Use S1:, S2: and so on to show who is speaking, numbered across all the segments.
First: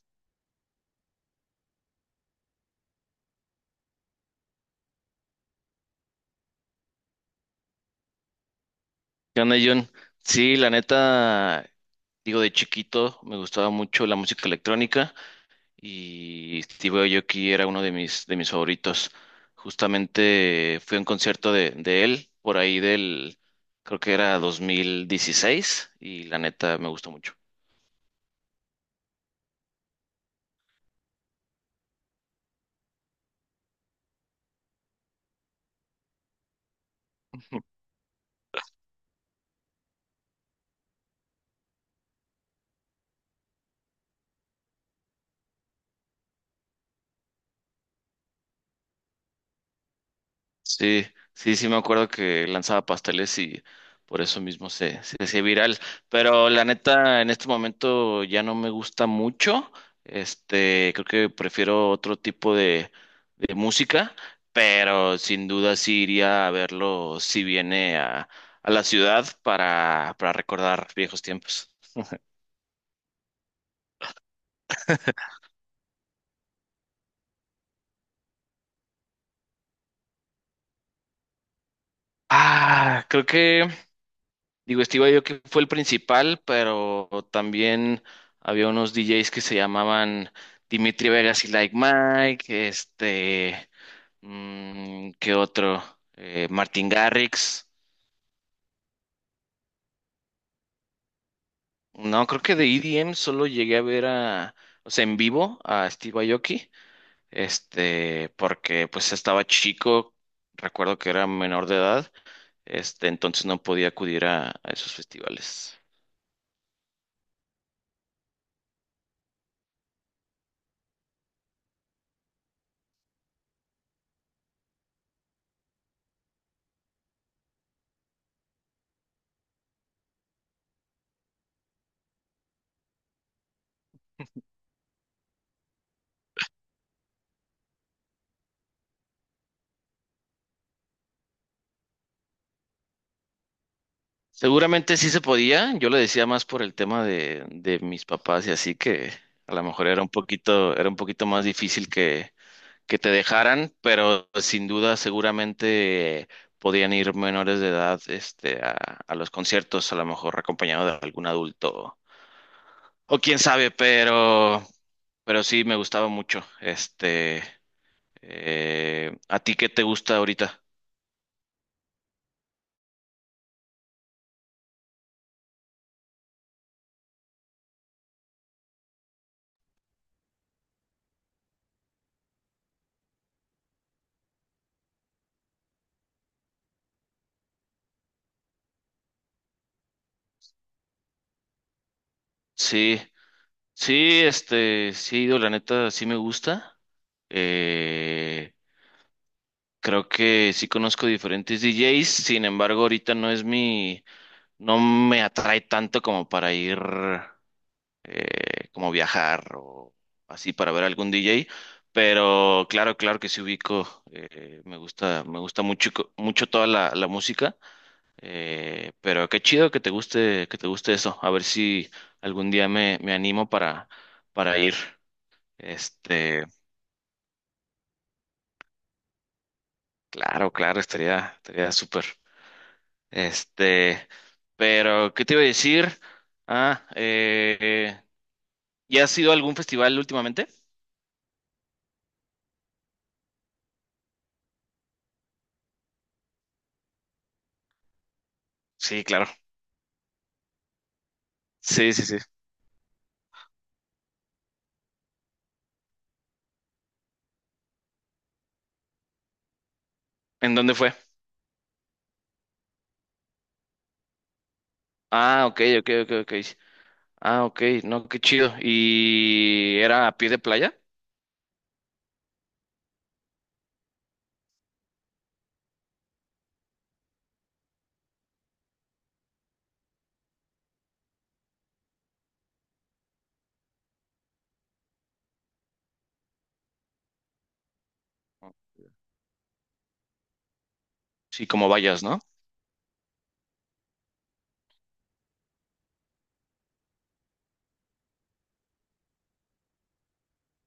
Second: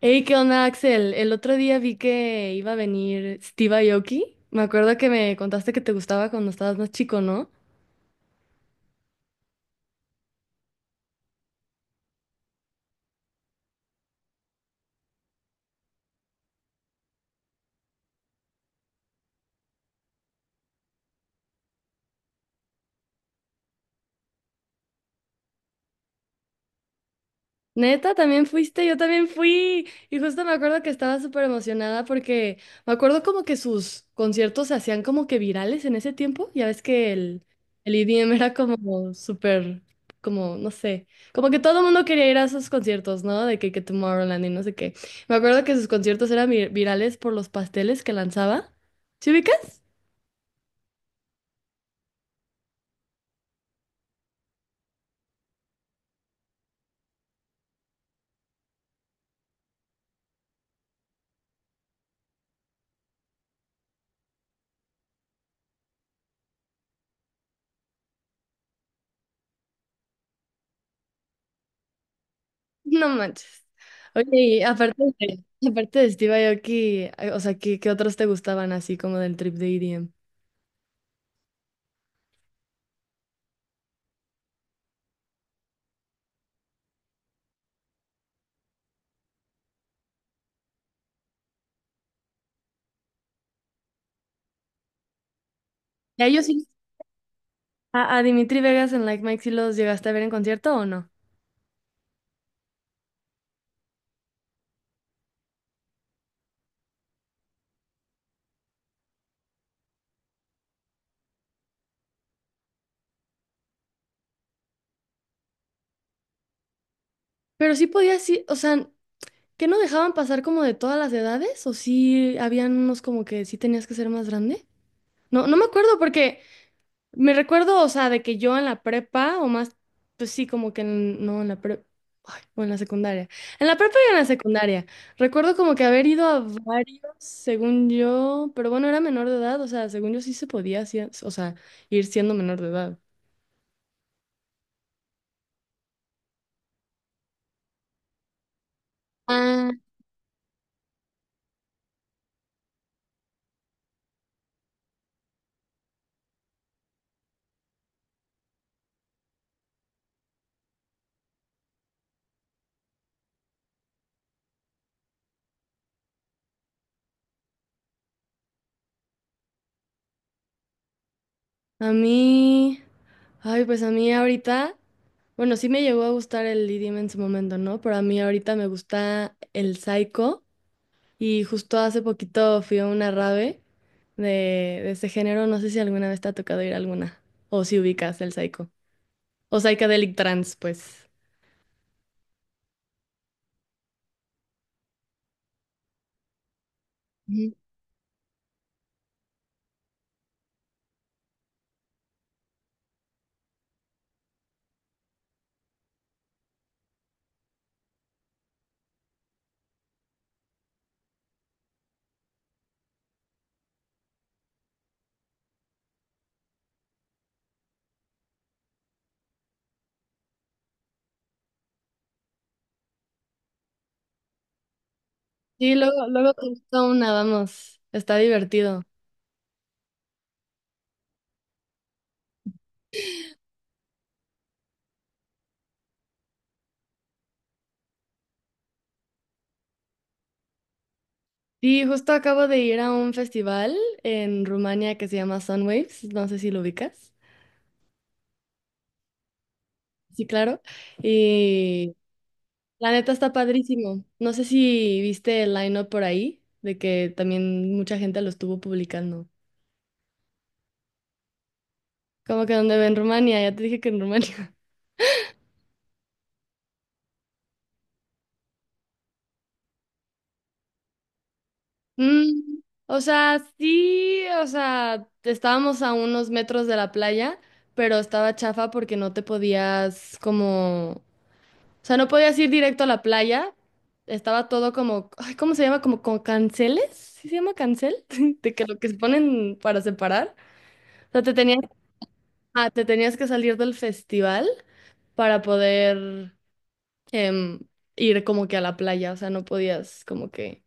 S1: Hey, ¿qué onda, Axel? El otro día vi que iba a venir Steve Aoki. Me acuerdo que me contaste que te gustaba cuando estabas más chico, ¿no?
S2: ¿Qué onda, Jun? Sí, la neta, digo, de chiquito me gustaba mucho la música electrónica y Steve Aoki era uno de mis favoritos. Justamente fui a un concierto de él por ahí creo que era 2016 y la neta me gustó mucho.
S1: Neta, también fuiste, yo también fui. Y justo me acuerdo que estaba súper emocionada porque me acuerdo como que sus conciertos se hacían como que virales en ese tiempo. Ya ves que el EDM era como súper, como, no sé, como que todo el mundo quería ir a sus conciertos, ¿no? De que Tomorrowland y no sé qué. Me acuerdo que sus conciertos eran virales por los pasteles que lanzaba. ¿Sí ubicas?
S2: Sí, sí, sí me acuerdo que lanzaba pasteles y por eso mismo se hacía viral. Pero la neta, en este momento ya no me gusta mucho. Creo que prefiero otro tipo de música, pero sin duda sí iría a verlo si viene a la ciudad para recordar viejos tiempos.
S1: No manches. Oye, y aparte de Steve Aoki, o sea, qué otros te gustaban así como del trip de EDM?
S2: Ah, creo que. Digo, Steve Aoki fue el principal, pero también había unos DJs que se llamaban Dimitri Vegas y Like Mike, ¿qué otro?
S1: Ya ellos sí.
S2: Martin Garrix.
S1: A Dimitri Vegas en Like Mike sí los llegaste a ver en concierto o no.
S2: No, creo que de EDM solo llegué a ver a, o sea, en vivo a Steve Aoki, porque pues estaba chico, recuerdo que era menor de edad, entonces no podía acudir a esos festivales.
S1: Pero sí podía, sí, o sea, ¿que no dejaban pasar como de todas las edades? ¿O sí habían unos como que sí tenías que ser más grande? No, no me acuerdo porque me recuerdo, o sea, de que yo en la prepa o más, pues sí, como que no en la prepa. O en la secundaria. En la prepa y en la secundaria. Recuerdo como que haber ido a varios, según yo, pero bueno, era menor de edad, o sea, según yo sí se podía, sí, o sea, ir siendo menor de edad.
S2: Seguramente sí se podía, yo lo decía más por el tema de mis papás y así que a lo
S1: Ah,
S2: mejor era un poquito más difícil que te dejaran, pero sin duda seguramente podían ir menores de edad a los conciertos, a lo mejor acompañado de algún adulto o quién sabe, pero sí me gustaba mucho. ¿A ti qué te gusta ahorita?
S1: a mí, ay, pues a mí ahorita, bueno, sí me llegó a gustar el idioma en su momento, ¿no? Pero a mí ahorita me gusta el psycho y justo hace poquito fui a una rave de ese género, no sé si alguna vez te ha tocado ir a alguna o si ubicas el psycho o psychedelic trance, pues.
S2: Sí. Sí, sí he ido, la neta, sí me gusta.
S1: Ujú.
S2: Eh, Creo que sí conozco diferentes DJs, sin embargo, ahorita no es no me atrae tanto como para ir, como viajar o así para ver algún DJ, pero claro, claro que sí ubico, me gusta mucho, mucho toda la música, pero qué chido que te guste eso, a ver si algún día me animo para ir.
S1: Sí, luego
S2: Este,
S1: te gusta una, vamos, está divertido.
S2: claro, claro, estaría súper. Este, pero, ¿qué te iba a decir? Ah, ¿ya has ido a algún festival últimamente?
S1: Sí, justo acabo de ir a un festival en Rumania que se llama Sunwaves, no sé si lo ubicas.
S2: Sí, claro.
S1: Sí, claro.
S2: Sí, sí, sí.
S1: La neta está padrísimo. No sé si viste el line-up por ahí, de que también mucha gente lo estuvo publicando.
S2: ¿En dónde fue?
S1: Como que donde ve en Rumania, ya te dije que en Rumania.
S2: Ah, ok, ok, ok, ok. Ah, ok, no, qué chido. ¿Y era a pie de playa?
S1: Mm, o sea, sí, o sea, estábamos a unos metros de la playa, pero estaba chafa porque no te podías como, o sea, no podías ir directo a la playa. Estaba todo como, ay, ¿cómo se llama? Como con canceles, ¿sí se llama cancel? De que lo que se ponen para separar. O sea, te
S2: Sí,
S1: tenías...
S2: como vayas, ¿no?
S1: Ah, te tenías que salir del festival para poder em, ir como que a la playa, o sea, no podías como que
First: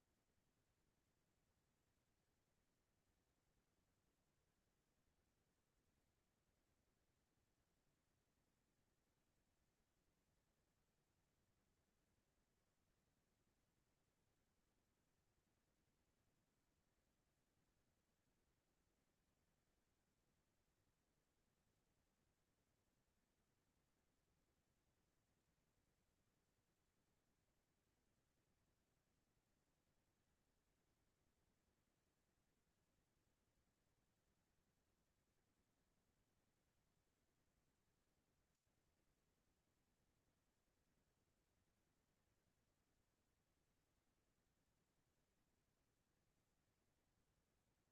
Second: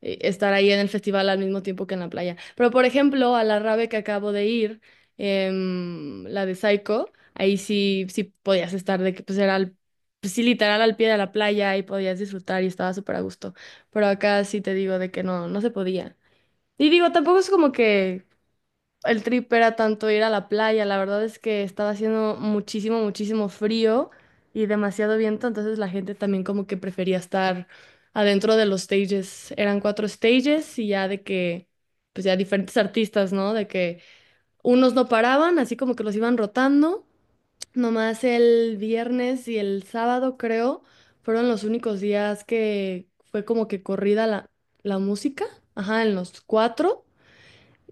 S1: estar ahí en el festival al mismo tiempo que en la playa. Pero por ejemplo, a la rave que acabo de ir, la de Psycho, ahí sí, sí podías estar de que pues era al, pues, sí, literal al pie de la playa y podías disfrutar y estaba súper a gusto. Pero acá sí te digo de que no, no se podía. Y digo, tampoco es como que el trip era tanto ir a la playa, la verdad es que estaba haciendo muchísimo, muchísimo frío y demasiado viento, entonces la gente también como que prefería estar adentro de los stages. Eran cuatro stages y ya de que, pues ya diferentes artistas, ¿no? De que unos no paraban, así como que los iban rotando. Nomás el viernes y el sábado, creo, fueron los únicos días que fue como que corrida la música, ajá, en los cuatro.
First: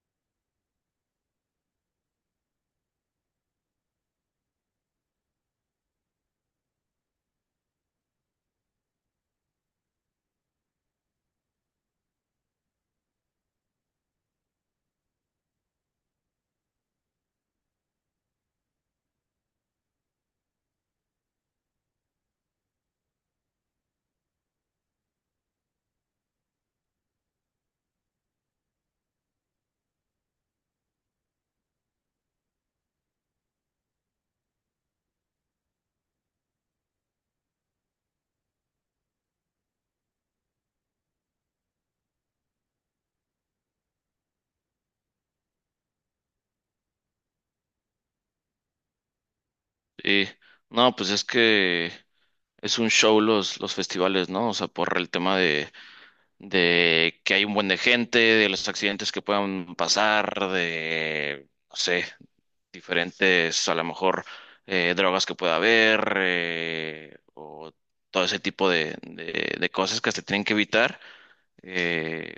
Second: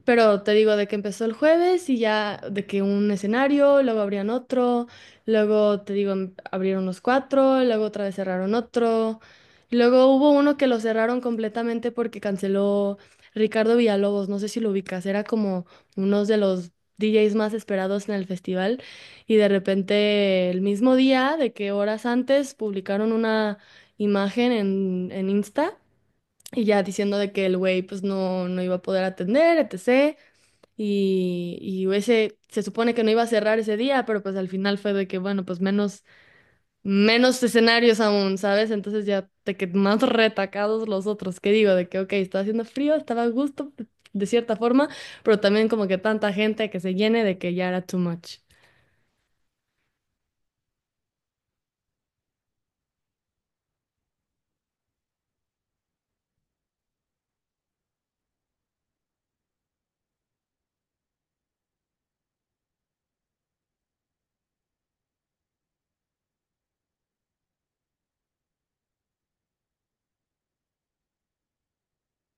S1: Pero te digo de que empezó el jueves y ya de que un escenario, luego abrían otro, luego te digo abrieron los cuatro, luego otra vez cerraron otro. Y luego hubo uno que lo cerraron completamente porque canceló Ricardo Villalobos, no sé si lo ubicas, era como uno de los DJs más esperados en el festival y de repente el mismo día, de que horas antes publicaron una imagen en Insta. Y ya diciendo de que el güey pues no, no iba a poder atender, etc. Y, y ese se supone que no iba a cerrar ese día, pero pues al final fue de que, bueno, pues menos, menos escenarios aún, ¿sabes? Entonces ya te que más retacados los otros, que digo, de que, ok, estaba haciendo frío, estaba a gusto de cierta forma, pero también como que tanta gente que se llene de que ya era too much.
S2: Sí. No, pues es que es un show los festivales, ¿no? O sea, por el tema de que hay un buen de gente, de los accidentes que puedan pasar, de, no sé, diferentes, a lo mejor, drogas que pueda haber, o todo ese tipo de cosas que se tienen que evitar. Eh,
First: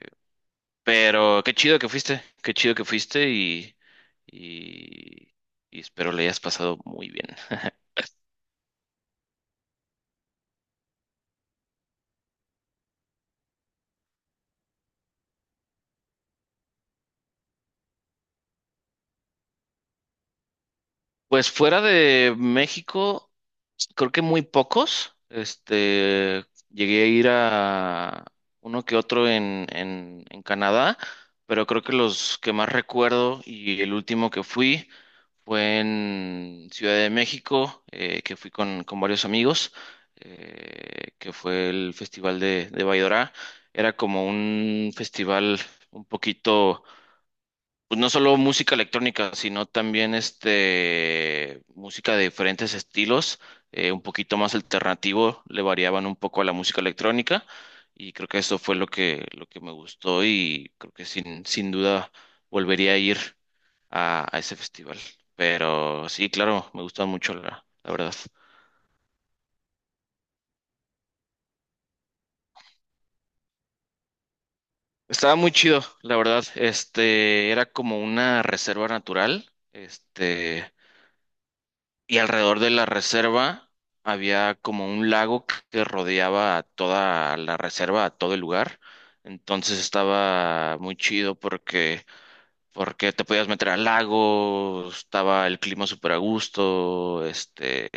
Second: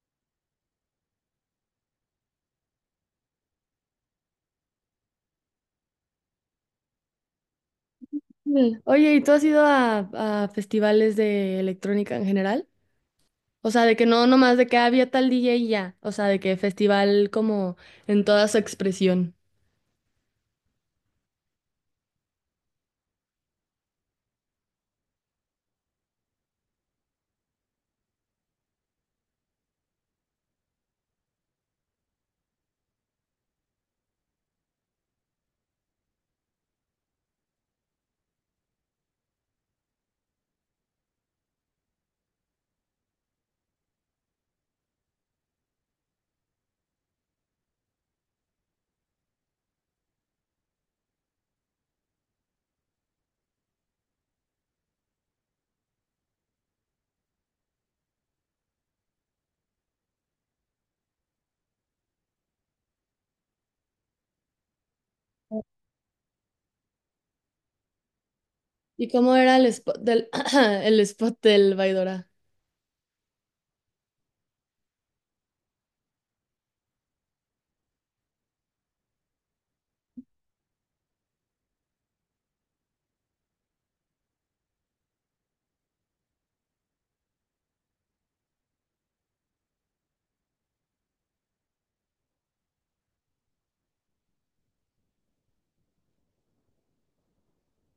S2: pero qué chido que fuiste y, y espero le hayas pasado muy bien.
S1: Mm. Oye, ¿y tú has ido a festivales de electrónica en general? O sea, de que no, nomás de que había tal DJ y ya, o sea, de que festival como en toda su expresión.
S2: Pues fuera de México, creo que muy pocos. Llegué a ir a uno que otro en Canadá, pero creo que los que más recuerdo y el último que fui fue en Ciudad de México, que fui con varios amigos, que fue el Festival de Baidora. Era como un festival un poquito pues no solo música electrónica, sino también música de diferentes estilos, un poquito más alternativo, le variaban un poco a la música electrónica y creo que eso fue lo que me gustó y creo que sin duda volvería a ir a ese festival. Pero sí, claro, me gustó mucho la verdad.
S1: ¿Y cómo era el spot del, el spot del Baidora?
S2: Estaba muy chido, la verdad. Este era como una reserva natural. Este Y alrededor de la reserva había como un lago que rodeaba a toda la reserva, a todo el lugar. Entonces estaba muy chido porque te podías meter al lago, estaba el clima súper a gusto,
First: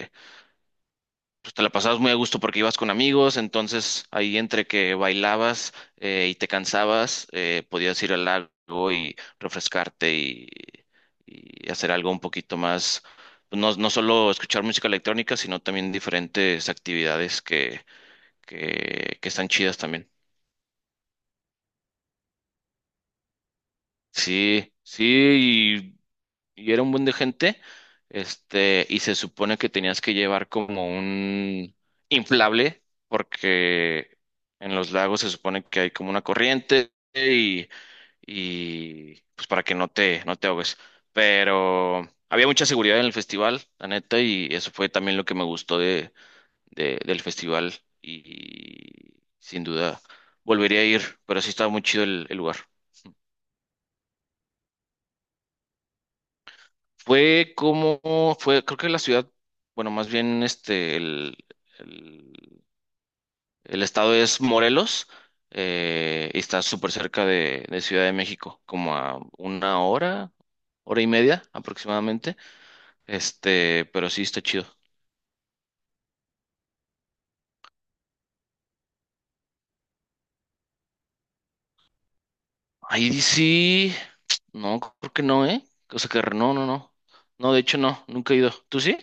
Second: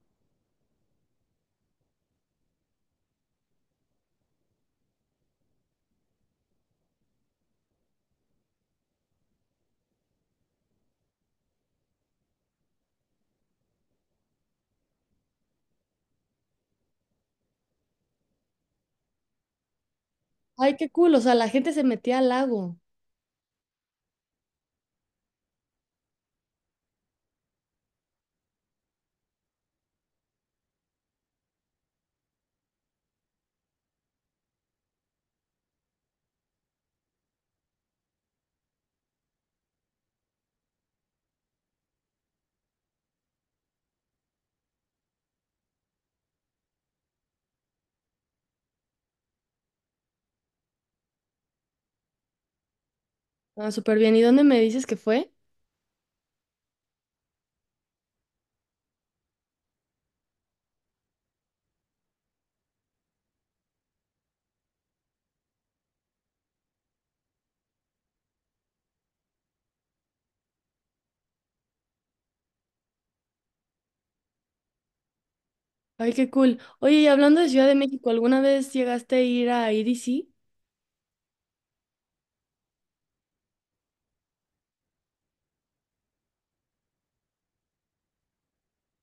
S2: pues te la pasabas muy a gusto porque ibas con amigos, entonces ahí entre que bailabas y te cansabas, podías ir al lago y refrescarte y hacer algo un poquito más, pues, no, no solo escuchar música electrónica, sino también diferentes actividades que están chidas también.
S1: Ay, qué cool. O sea, la gente se metía al lago.
S2: Sí, sí, y era un buen de gente, y se supone que tenías que llevar como un inflable, porque en los lagos se supone que hay como una corriente y pues para que no te ahogues. Pero había mucha seguridad en el festival, la neta, y eso fue también lo que me gustó del festival y sin duda volvería a ir, pero sí estaba muy chido el lugar.
S1: Ah, súper bien. ¿Y dónde me dices que fue?
S2: Fue como, creo que la ciudad, bueno, más bien el, el estado es Morelos, y está súper cerca de Ciudad de México, como a una hora, hora y media aproximadamente, pero sí está chido.
S1: Ay, qué cool. Oye, y hablando de Ciudad de México, ¿alguna vez llegaste a ir a IDC?
S2: Ahí sí, no, creo que no, ¿eh? O sea que no, no, no. No, de hecho no, nunca he ido. ¿Tú sí?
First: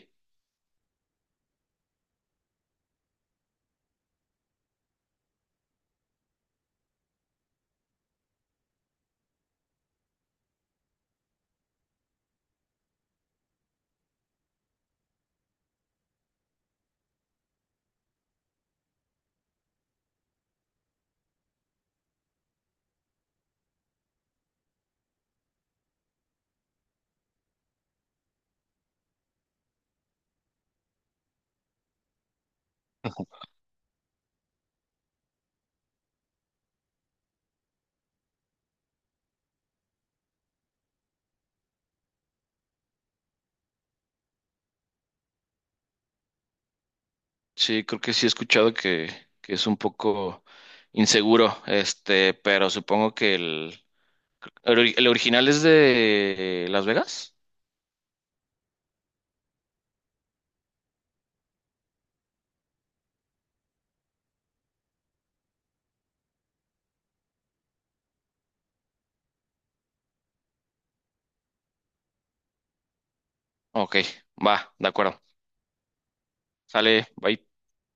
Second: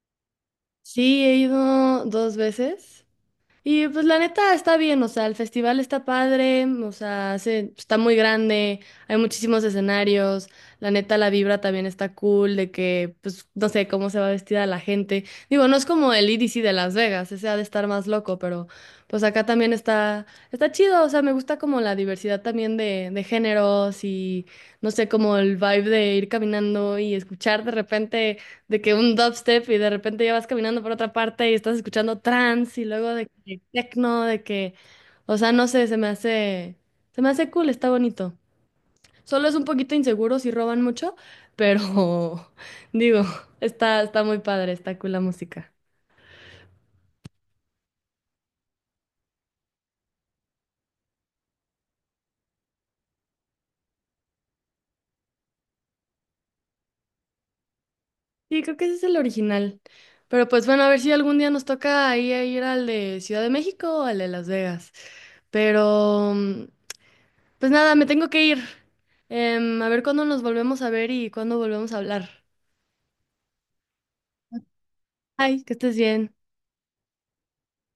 S1: Sí, he ido 2 veces. Y pues la neta está bien, o sea, el festival está padre, o sea, está muy grande, hay muchísimos escenarios, la neta la vibra también está cool, de que, pues, no sé cómo se va vestida la gente. Digo, no es como el EDC de Las Vegas, ese ha de estar más loco, pero pues acá también está, está chido, o sea, me gusta como la diversidad también de géneros y, no sé, como el vibe de ir caminando y escuchar de repente de que un dubstep y de repente ya vas caminando por otra parte y estás escuchando trance y luego de que techno, de que, o sea, no sé, se me hace cool, está bonito. Solo es un poquito inseguro si roban mucho, pero digo, está, está muy padre, está cool la música.
S2: Sí, creo que sí he escuchado que es un poco inseguro, pero supongo que ¿El original es de Las Vegas?
S1: Sí, creo que ese es el original. Pero pues bueno, a ver si algún día nos toca ahí a ir al de Ciudad de México o al de Las Vegas. Pero... pues nada, me tengo que ir. Em, a ver cuándo nos volvemos a ver y cuándo volvemos a hablar.
S2: Ok, va, de acuerdo.
S1: Ay, que estés bien.
S2: Sale, bye.